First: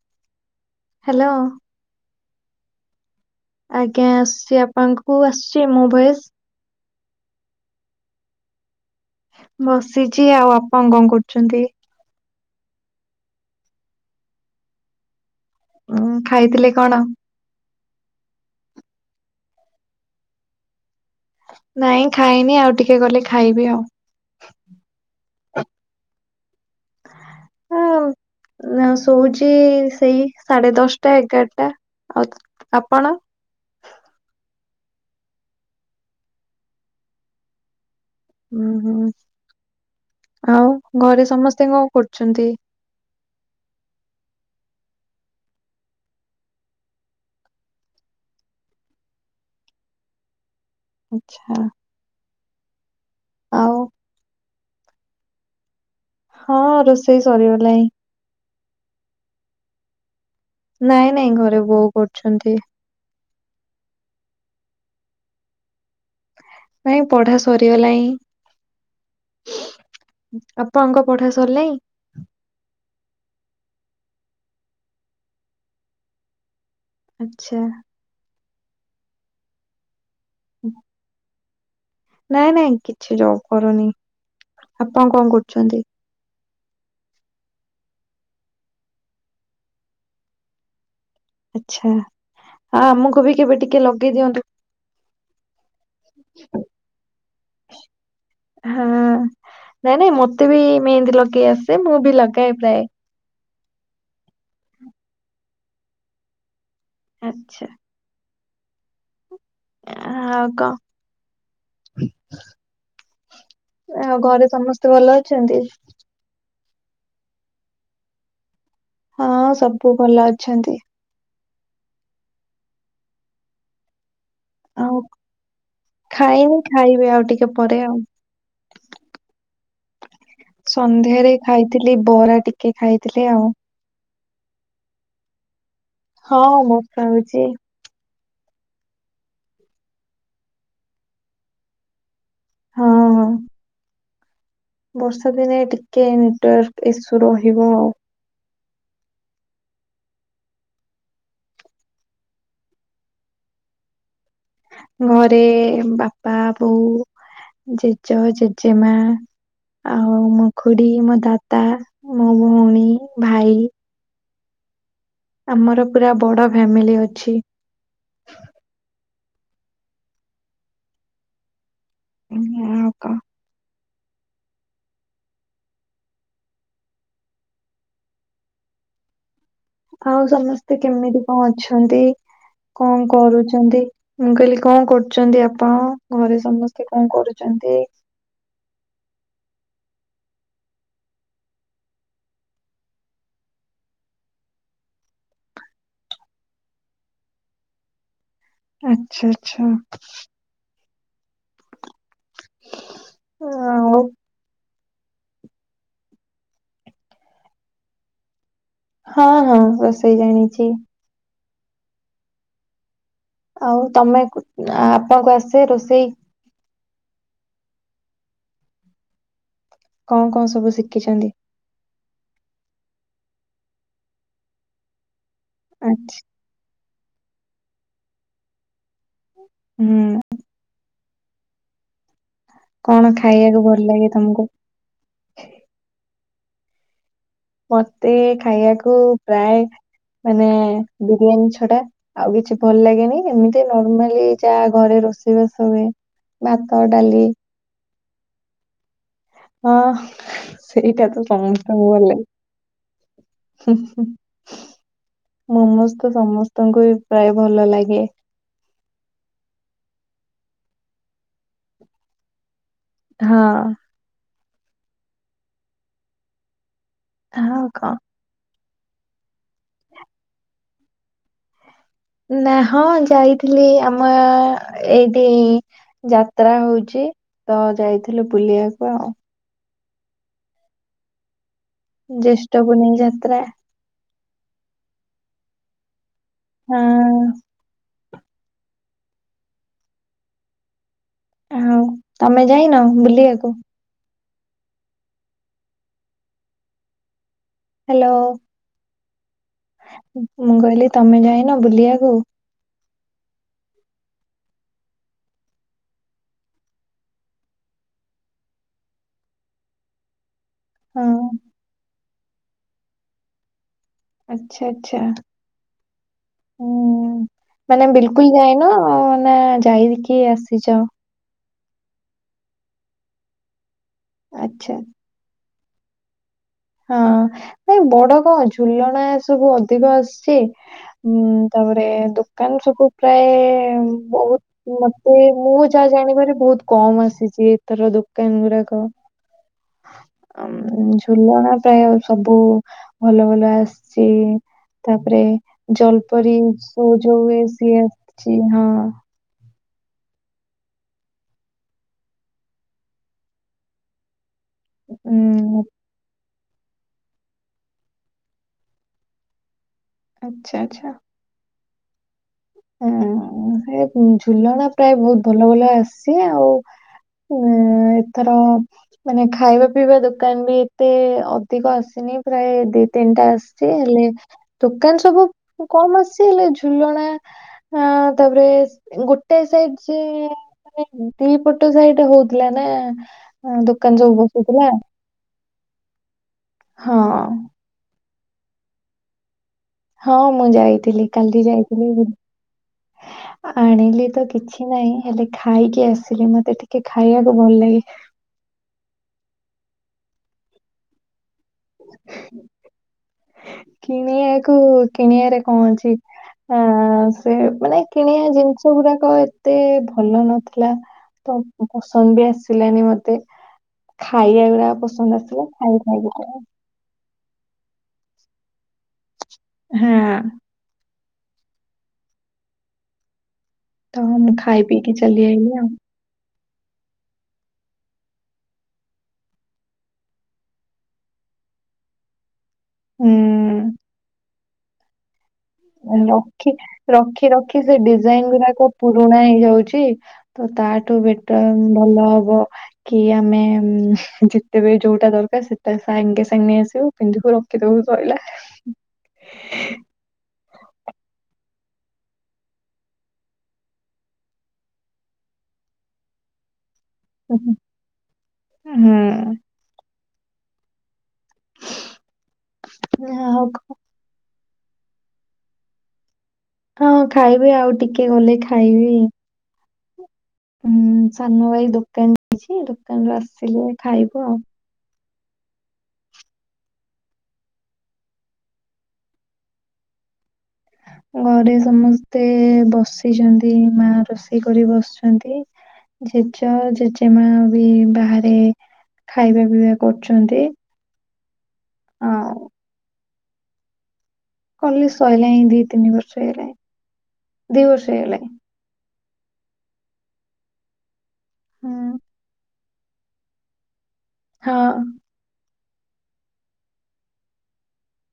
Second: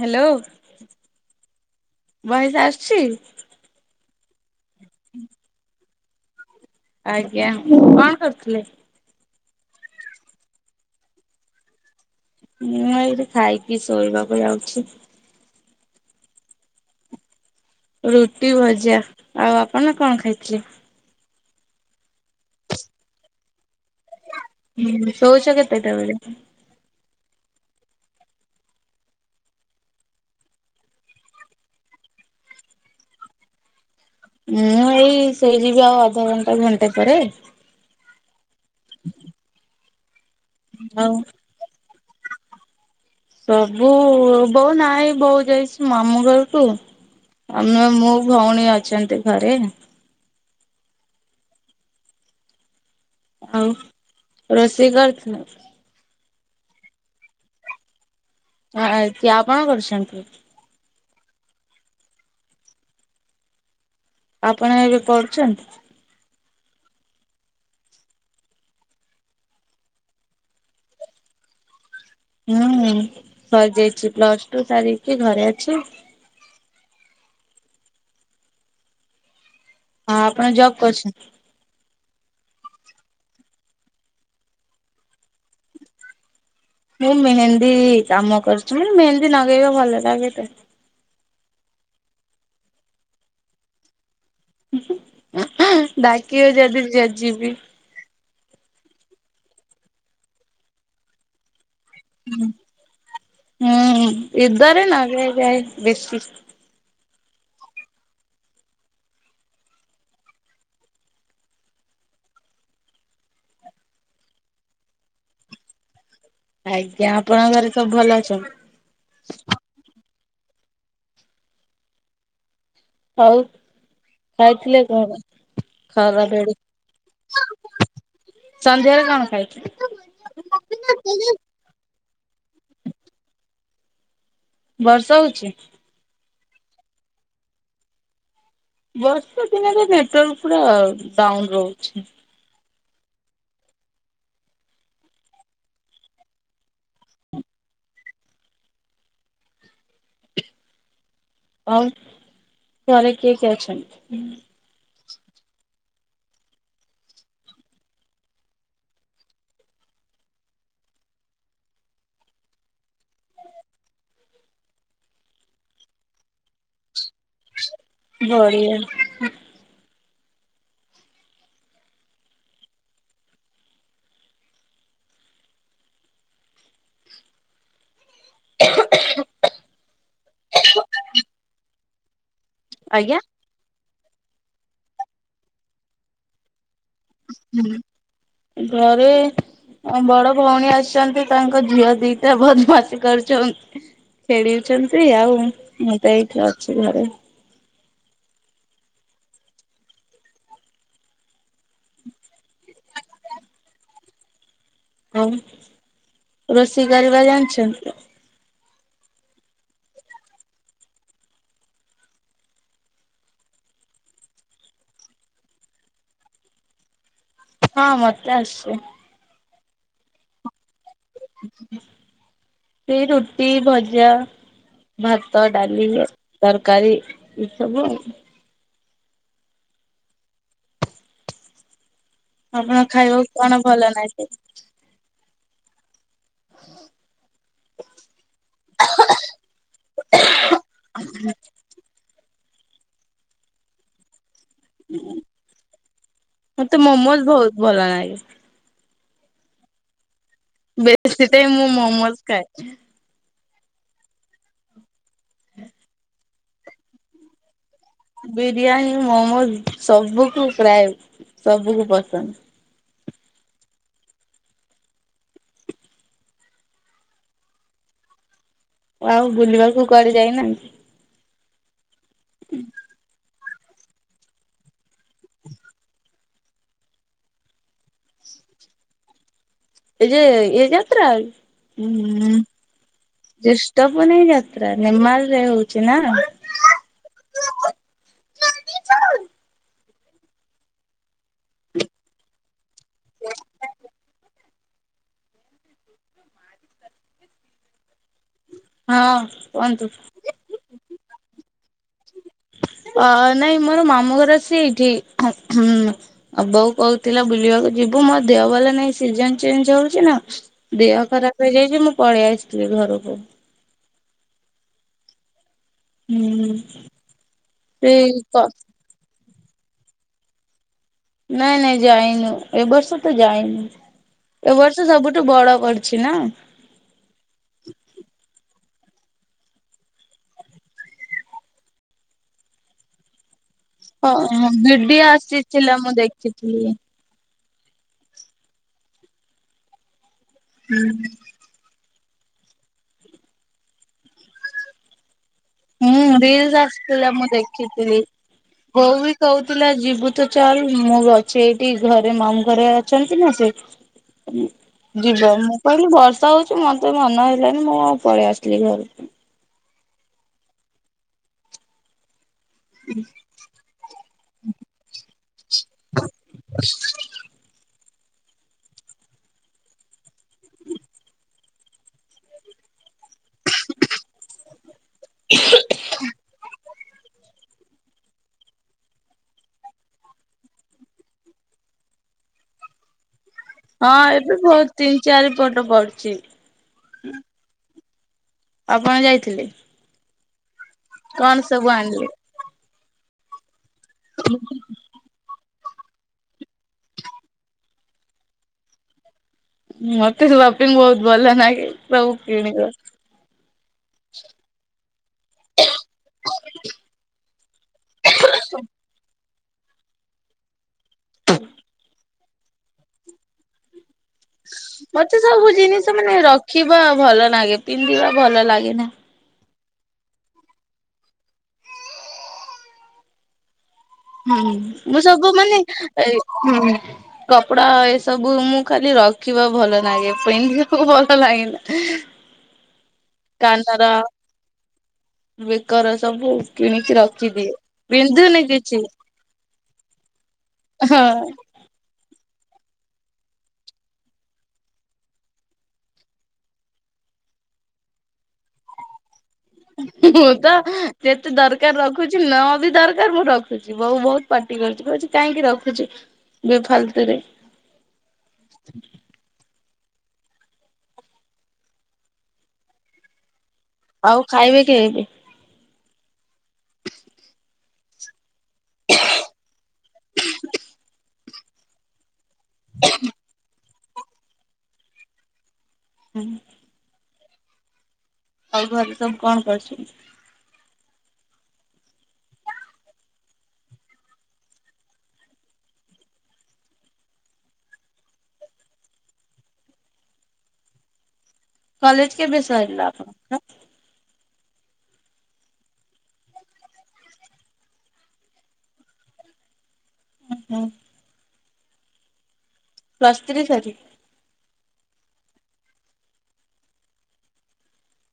Hello. Hello. Voice ଆସୁଛି। ଆଜ୍ଞା ଆସୁଛି ଆପଣଙ୍କୁ ଆସିୁଛି ମୋ ଭୟସ। ଆଜ୍ଞା କଣ କରୁଥିଲେ? ବସିଛି ଆଉ ଆପଣ କଣ କରୁଛନ୍ତି? ମୁଁ ଏଇଠି ଖାଇକି ଶୋଇବାକୁ ଯାଉଛି। ଉଁ ଖାଇଥିଲେ କଣ? ରୁଟି ଭଜା ଆଉ ଆପଣ କଣ ଖାଇଥିଲେ? ନାଇଁ ଖାଇନି ଆଉ ଟିକେ ଗଲେ ଖାଇବି ଆଉ। ହୁଁ ଶଉଛ କେତେ ଟା ବେଳେ? ହଁ। ଶୋଉଛି ସେଇ ସାଢେ ଦଶଟା ଏଗାରଟା ଆଉ। ଆପଣ। ମୁଁ ଏଇ ସେଇ ଯିବି ଆଉ ଅଧଘଣ୍ଟା ଘଣ୍ଟା ପରେ। ଉଁ ହୁଁ [inaudible] ଆଉ ଘରେ ସମସ୍ତେ କଣ କରୁଛନ୍ତି? ସବୁ ବୋଉ ନାହିଁ ବୋଉ ଯାଇଛି ମାମୁ ଘର କୁ। ଆମେ ମୁଁ ଭଉଣୀ ଅଛନ୍ତି ଘରେ। ଆଛା। ଆଉ ରୋଷେଇ କରିଥିଲ। ହଁ ରୋଷେଇ ସରିଗଲାଣିଁ। ହଁ ତି ଆଉ କଣ କରୁଛନ୍ତି? ନାଇଁ ନାଇଁ ଘରେ ବୋଉ କରୁଛନ୍ତି। ଆପଣ ଏବେ ପଢୁଛନ୍ତି। ନାଇଁ ପଢା ସରିଗଲାଣି। ଆପାଙ୍କ ପଢା ସରିଲାଣି। ହୁଁ ସରିଯାଇଛି ପ୍ଲସ ଟୁ ସାରିକି ଘରେ ଅଛି। ଆଛା। ହଁ ଆପଣ ଜବ୍ କରୁଛନ୍ତି। ନାଇଁ ନାଇଁ କିଛି ଜବ କରୁନି ଆପଣ କଣ କରୁଛନ୍ତି? ମୁଁ ମେହେନ୍ଦୀ କାମ କରୁଛି ମାନେ ମେହେନ୍ଦୀ ନଗେଇବା ଭଲ ଲାଗେ ତ। ଆଛା ହଁ ଆମକୁ ବି କେବେ ଟିକେ ଲଗେଇ ଦିଅନ୍ତୁ। ଡାକିବ ଯଦି ଯ ଯିବି। ହଁ ନାଇଁ ନାଇଁ ମତେ ବି ମେହେନ୍ଦୀ ଲଗେଇ ଆସେ ମୁଁ ବି ଲଗାଏ ପ୍ରାୟ। ହୁଁ ଏାରେ ନଗାଏ ଯାଏ ବେଶି। ଆଚ୍ଛା। ଆଉ କଣ? ଆଉ ଘରେ ସମସ୍ତେ ଭଲ ଅଛନ୍ତି। ଆଜ୍ଞା ଆପଣଙ୍କ ଘରେ ସବୁ ଭଲ ଅଛନ୍ତୀ। ହଁ ସବୁ ଭଲ ଅଛନ୍ତି। ହଉ। ଖାଇଥିଲେ ଆଉ କଣ ଖାଇନି ଖରାବେଳେ? ଖାଇବି ଆଉ ଟିକେ ପରେ ଆଉ। ସନ୍ଧ୍ୟାରେ କଣ ଖାଇଥିଲେ? ସନ୍ଧ୍ୟାରେ ଖାଇଥିଲି ବରା ଟିକେ ଖାଇଥିଲି ଆଉ। ବର୍ଷା ହଉଛି। ହଁ ହଁ ବର୍ଷା ହୋଉଚି। ବର୍ଷା ଦିନରେ ନେଟୱାର୍କ ପୁରା ଡାଉନ ରହୁଛି। ହଁ ହଁ! ବର୍ଷା ଦିନେ ଟିକେ ନେଟୱାର୍କ ଇସୁ ରହିବ ଆଉ। ଆଉ ଘରେ କିଏ କିଏ ଅଛନ୍ତି? ଘରେ ବାପା, ବୋଉ, ଜେଜ, ଜେଜେମା ଆଉ ମୋ ଖୁଡି, ମୋ ଦାଦା, ମୋ ଭଉଣୀ, ଭାଇ ଆମର ପୁରା ବଡ ଫ୍ୟାମିଲି ଅଛି। ବଢିଆ। ହଁ ଆ କା [inaudible] ଆଉ ସମସ୍ତେ କେମିତି କଁ ଅଛନ୍ତି କଁ ଆଜ୍ଞା କରୁଛ [unintelligible] ମୁଁ କହିଲି କଁ କରୁଚନ୍ତି ଆପଣ ଘରେ ସମସ୍ତେ କଁ କରୁଚନ୍ତି? ଘରେ ହ ବଡ ଭଉଣୀ ଅଛନ୍ତି। ତାଙ୍କ ଝିଅ ଦିଟା ବଦମାସୀ କରୁଚନ୍ ଖେଳିଅଛନ୍ତି ଆଉ ମୁଁ ମୁଁ ତ ଏଇଠି ଅଛି ଘରେ। ଆଛା ଆଚ୍ଛା। [unintelligible] ଆଉ ରୋଷେଇ କରିବା ଜାଣିଚ? ହଁ ହଁ ରୋଷେଇ ଜାଣିଚି। ଆଉ ତମେ ଆବା [unintelligible] ରୋଷେଇ। ହଁ ମତେ ଆସେ। କଣ କଣ ସବୁ ଶିଖିଚନ୍ତି? ଏଇ ରୁଟି, ଭଜା, ଭାତ, ଡାଲି। ଆଚ୍ଛା। ତରକାରୀ ଏଇ ସବୁ ଆଉ। ହୁଁ! ଆପଣଙ୍କୁ ଖାଇବାକୁ କଣ ଭଲ ଲାଗେ। ହ [inaudible] ମତେ ଖାଇବାକୁ ପ୍ରାଏ। ମାନେ ବିରିୟାନୀ ଛଡା ଆଉ କିଛି ଭଲ ଲାଗେନି ଏମିତି ନର୍ମାଲି ଚାଁ ଘରେ ରୋଷେଇ ବସେ ମତେ ଭାତ ମୋମୋଜ ଡାଲି। ବହୁତ ଭଲ ନାଇଁ। ହଁ ସେଇଟା ବେଶୀ ତ ଟାଇମ ମୁଁ ସମସ୍ତଙ୍କୁ ଭଲ ମୋମୋଜ ଲାଗେ। ଖାଏ। ହୁଁ ହୁଁ ନମସ୍ତେ [unintelligible] ତାଙ୍କୁ ଉଁ ପ୍ରାଏ ଭଲ ଲାଗେ। ବିରିୟାନୀ, ମୋମୋ ସବୁକୁ ପ୍ରାୟେ ସବୁକୁ ପସନ୍ଦ। ହଁ! ହଁ କ? ଆଉ ବୁଲିବାକୁ କୁଆଡେ ଯାଇନାହାନ୍ତି। ନା ହଁ ଯାଇଥିଲି ଆମ ଏଇଟି ଯାତ୍ରା ହଉଚି ତ ଯାଇଥିଲୁ ବୁଲିବାକୁ ଆଉ। ଏଯେ ଇଏ ଯାତ୍ରା। ହୁଁ ଜ୍ୟେଷ୍ଠ ପୁନେଇଁ ଯାତ୍ରା। ଜ୍ୟେଷ୍ଠ ପୁନେଇଁ ଯାତ୍ରା ନିର୍ମାଲରେ ହଉଚି ନା। ହଁ! ଆଉ ତମେ ଯାଇନ ବୁଲିବାକୁ। ହ୍ୟାଲୋ। ହଁ କୁହନ୍ତୁ। ଉମ୍ ମୁଁ କଇଲି ତମେ ଯାଇନ ବୁଲିବାକୁ? ଅ ନାଇଁ ମୋର ମାମୁଁ ଘର ଆସି ଏଇଠି ହୁଁ। ଆ ବୋଉ କହୁଥିଲା ବୁଲିବାକୁ ଯିବୁ ମୋ ଦେହ ଭଲ ନାଇଁ ସିଜିନ୍ ଚେଞ୍ଜ ହଉଚି ନା? ଦେହ ଖରାପ ହେଇଯାଇଚି ମୁଁ ପଳେଇ ଆସଥିଲି ଘରକୁ। ଆଚ୍ଛା ଆଚ୍ଛା ହୁଁ ଉଁ ମାନେ ସେଇ ବିଲକୁଲ୍ କ ଯାଏ ନା? ଅ ନା ଯାଇକି ଆସିଚ। ନାଇଁ ନାଇଁ ଯାଇନୁ ଏ ବର୍ଷ ତ ଯାଇନୁ ଏ ଆଚ୍ଛା ବର୍ଷ ସବୁ ଟୁ ବଡ କରିଚି ନା। ହଁ ନାଇ ବଡ କଁ ଝୁଲଣା ଏସବୁ ଅଧିକ ଆସଚି। ହୁଁ ତାପରେ ଦୋକାନ ସବୁ ପ୍ରାୟେ ବହୁତ୍ ହଁ ଭିଡିଓ ମତେ ମୁଁ ଆସିଥିଲା ଯାହା ଜାଣିବାରେ ଦେଖିଥିଲି ବହୁତ୍ କମ ଆସିଚି। [unintelligible] ଦୋକାନ ଗୁରାକ ଆମ୍ ଝୁଲଣା ପ୍ରାୟ ସବୁ ଭଲ ଭଲ ଆସଚି ତାପରେ ହୁଁ ଜଲପରି ରିଲସ ସୋ ଆସିଥିଲା ଯୋଉ ହୁଏ ସିଏ ଆସଚି ହଁ। କଉଥିଲା ଜିବୁତ ଚାଲ୍ ମୁଁ ଅଛି ଏଇଠି ଘରେ ମାମୁଁ ଘରେ ଅଛନ୍ତି ନା ସେ ଯିବ ମୁଁ ଉଁ, କଇଲି ବର୍ଷା ହଉଚି ମତେ ମନ ହେଲାନି ମୁଁ ଆଉ ପଳେଇ ଆସିଲି ଘରକୁ ଆଚ୍ଛା ଆଚ୍ଛା। ଆଁ ସେ ଝୁଲଣା ପ୍ରାୟ ବହୁତ୍ ଭଲ ଭଲ ଆସଚି ଆଉ ଉମ୍ ଏଥର ମାନେ ଖାଇବା ପିଇବା ଦୋକାନ ବି ଏତେ ଅଧିକ ଆସିନି ପ୍ରାୟେ ଦି ତିନଟା ଆସଚି ହେଲେ ଦୋକାନ ସବୁ କମ ଆସଚି ହେଲେ ଝୁଲଣା ଅଁ ତାପରେ ଗୋଟେ ସାଇଡ୍ ସିଏ ଦି ପଟ ସାଇଡ ହଉଥିଲା ନା ଦୋକାନ ସବୁ ବସୁଥିଲା। ଚାରିପଟ ପଡଚି। ହଁ। ଆପଣ ଯାଇଥିଲେ? ହଁ ମୁଁ ଯାଇଥିଲି କଣ କାଲି ସବୁ ଯାଇଥିଲି। ଆଣିଲେ? ଆଣିଲି ତ କିଛି ନାହିଁ ହେଲେ ଖାଇକି ଆସିଲି ମତେ ଟିକେ ଖାଇବାକୁ ଭଲ ଲାଗେ। ମତେ ସପିଙ୍ଗ୍ ବହୁତ୍ ଭଲ ନାଗେ ସବୁ କିଣିବା। କିଣିବାକୁ କିଣିଆରେ କଣ ଅଛି? ଚି ଆ ସେ ମାନେ କିଣିବା ଜିନିଷ ଗୁରାକ ଏତେ ଭଲ ନଥ୍ ଲା ତ ପସନ୍ଦ ବି ଆସିଲାନି ମତେ। ଖାଇବା ଗୁରା ପସନ୍ଦ ଆସିଲା ଖାଇ ଖାଇକି ବା ଭଲ ଲାଗେ ପିନ୍ଧିବା ଭଲ ଲାଗେ ନା। ହାଁ। ତ ମୁଁ ହୁଁ ଖାଇ ପିଇକି ମୁଁ ଚାଲି ସବୁ ଆଇଲି ମାନେ ଆଉ ଏ ହୁଁ। କପଡା ଏସବୁ ମୁଁ ଖାଲି ରଖିବା ଭଲ ନାଗେ ପିନ୍ଧିବାକୁ ଭଲ ଲାଗେନା। ହୁଁ କାନର ବେକର ସବୁ ରଖି କିଣିକି ରଖି ରଖିଦିଏ। ରଖି ସେ ଡିଜାଇନ୍ ପିନ୍ଧୁନି ଗୁରାକ କିଛି ପୁ ରୁଣା ହେଇଯାଉଛି ତ ତାଠୁ ହଁ ବେଟର ଭଲ ହବ କି ଆମେ ଯେତେବେ ଯୋଉଟା ଦରକାର ସେଟା ସାଙ୍ଗେ ସାଙ୍ଗେ ନେଆସିବୁ। [unintelligible] ରଖିଦବୁ ସଇଲା। [inaudible] ମୁଁ ତ ସେତେ ଦରକାର ରଖୁଚି ନ ବି ଦରକାର ମୁଁ ରଖୁଚି ବୋଉ ବହୁତ୍ ପାଟି କରୁଚି କଉଚି କାଇଁକି ରଖୁଚୁ ବେଫାଲତୁରେ? ହୁଁ। ୟା ହଉ କୁ ଆଉ ଖାଇବେ କି ଏବେ? ହଁ ଖାଇବି ଆଉ ଟିକେ ଗଲେ ଖାଇବି। [inaudible] ହୁଁ ସାନ ଭାଇ ଦୋକାନ ଯାଇଛି ଦୋକାନରୁୁ ଆସିଲେ ଖାଇବୁ ଆଉ। ହୁଁ। ଆଉ ଘରେ ସବୁ କଣ କରୁଛନ୍ତି? ଘରେ ସମସ୍ତେ ବସିଛନ୍ତି ମା ରୋଷେଇ କରି ବସିଛନ୍ତି। ଜେଜେ ଜେଜେମା ବି ବାହାରେ ଖାଇବା ପିଇବା କରୁଛନ୍ତି। କଲେଜ ଆଉ କେବେ ସରିଲା ଆପଣଙ୍କର? କଲି ସଇଲାଣି ଦି ତିନି ବର୍ଷ ହେଇଗଲାଣି ଦି ବର୍ଷ ହେଇଗଲାଣି। ହୁଁ ହୁଁ। ହୁଁ। ପ୍ଲୁସ ଥ୍ରୀ ସରି ହଁ।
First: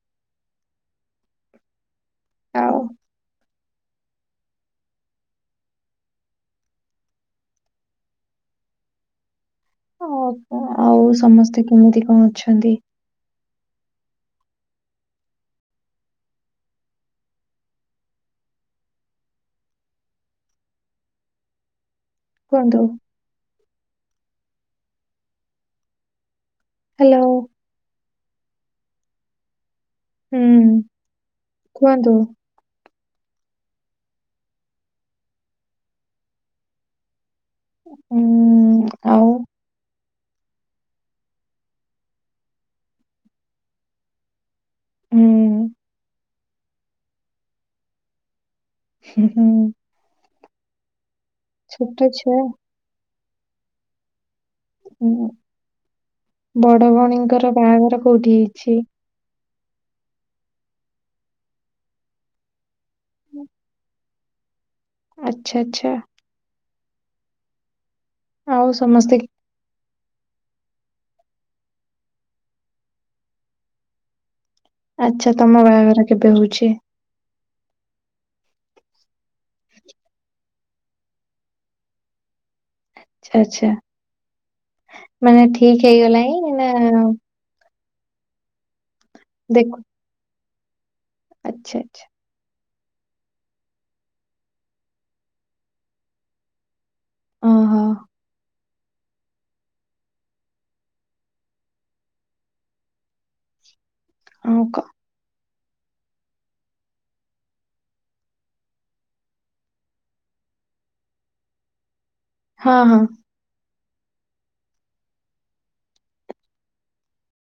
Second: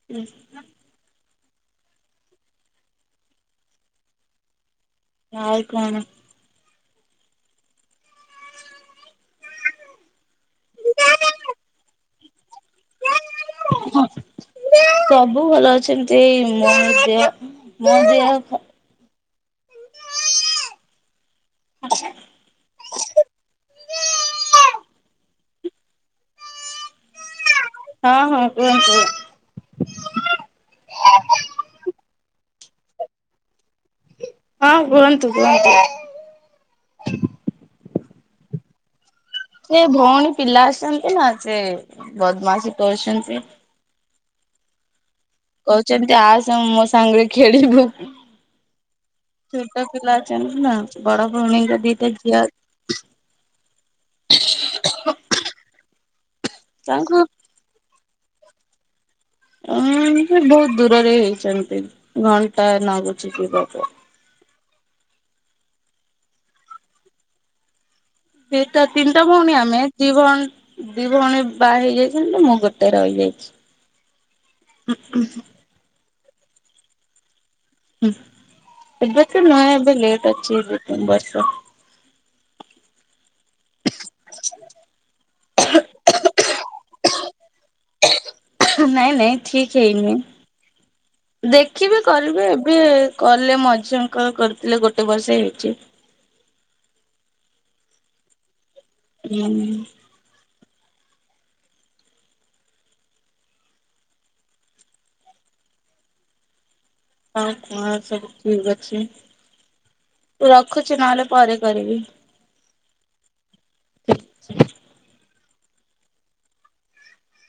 [inaudible] ଆଉ ଆଉ କଣ? ଓହୋ ଆଉ ସମସ୍ତେ କେମିତି କଣ ଅଛନ୍ତି? ସବୁ ଭଲ ଅଛନ୍ତି ମୋ ଦେହ ମୋ ଦେହ [inaudible] କୁହନ୍ତୁ। ହ୍ୟାଲୋ ହଁ ହଁ କୁହନ୍ତୁ। ହୁଁ କୁହନ୍ତୁ। ହଁ କୁହନ୍ତୁ କୁହନ୍ତୁ। ହୁଁ। ଆଉ ସେ ଭଉଣୀ ପିଲା ଆସିଛନ୍ତି ନା ସେ ବଦମାସ କରୁଛନ୍ତି। ଉଁ, କହୁଛନ୍ତି ଆସେ ମୋ ସାଙ୍ଗରେ ଖେଳିବୁ। ପିଲା ଅଛନ୍ତି ନା ବଡ ଭଉଣୀଙ୍କ ଛୋଟ ଦିଟା ଛୁଆ ଝିଅ ହୁଁ ବଡ ତାଙ୍କୁ ଭଉଣୀଙ୍କର ବାହାଘର କୋଉଠି ହେଇଛି? ଉଁ ସେ ବହୁତ ଦୂରରେ ହେଇଛନ୍ତି ଘଣ୍ଟାଏ ଲାଗୁଛି ଯିବାକୁ। ଆଚ୍ଛା ଆଚ୍ଛା। ଆଉ ଦିଟା ସମସ୍ତେ ତିନିଟା ଭଉଣୀ ଆମେ ଦିଭଣୀ ଦି ଭଉଣୀ ବାହା ହେଇଯାଇଛନ୍ତି ତ ମୁଁ ଗୋଟେ ରହିଯାଇଛି। ଆଛା ତମ ବାହାଘର କେବେ ହଉଛି? ହୁଁ ଏବେ ତ ନୁହେଁ ଏବେ ଲେଟ୍ ଅଛି ଏବେ ବୟସ ଆଛା ଆଛା ମାନେ ଠିକ ହେଇଗଲାଣିି ନା ନାଇଁ ନାଇଁ ଠିକ୍ ଦେଖୁ ହେଇନି। ଆଚ୍ଛା ଦେଖିବି ଆଚ୍ଛା କରିବି ଏବେ କଲେ ମଝିଙ୍କ କରିଥିଲେ ଗୋଟେ ବର୍ଷେ ହେଇଛି। ଓହୋ। [inaudible] ହଁ କ। ରଖୁଛି ନ ହେଲେ ପରେ କରିବି। ହଁ ହଁ।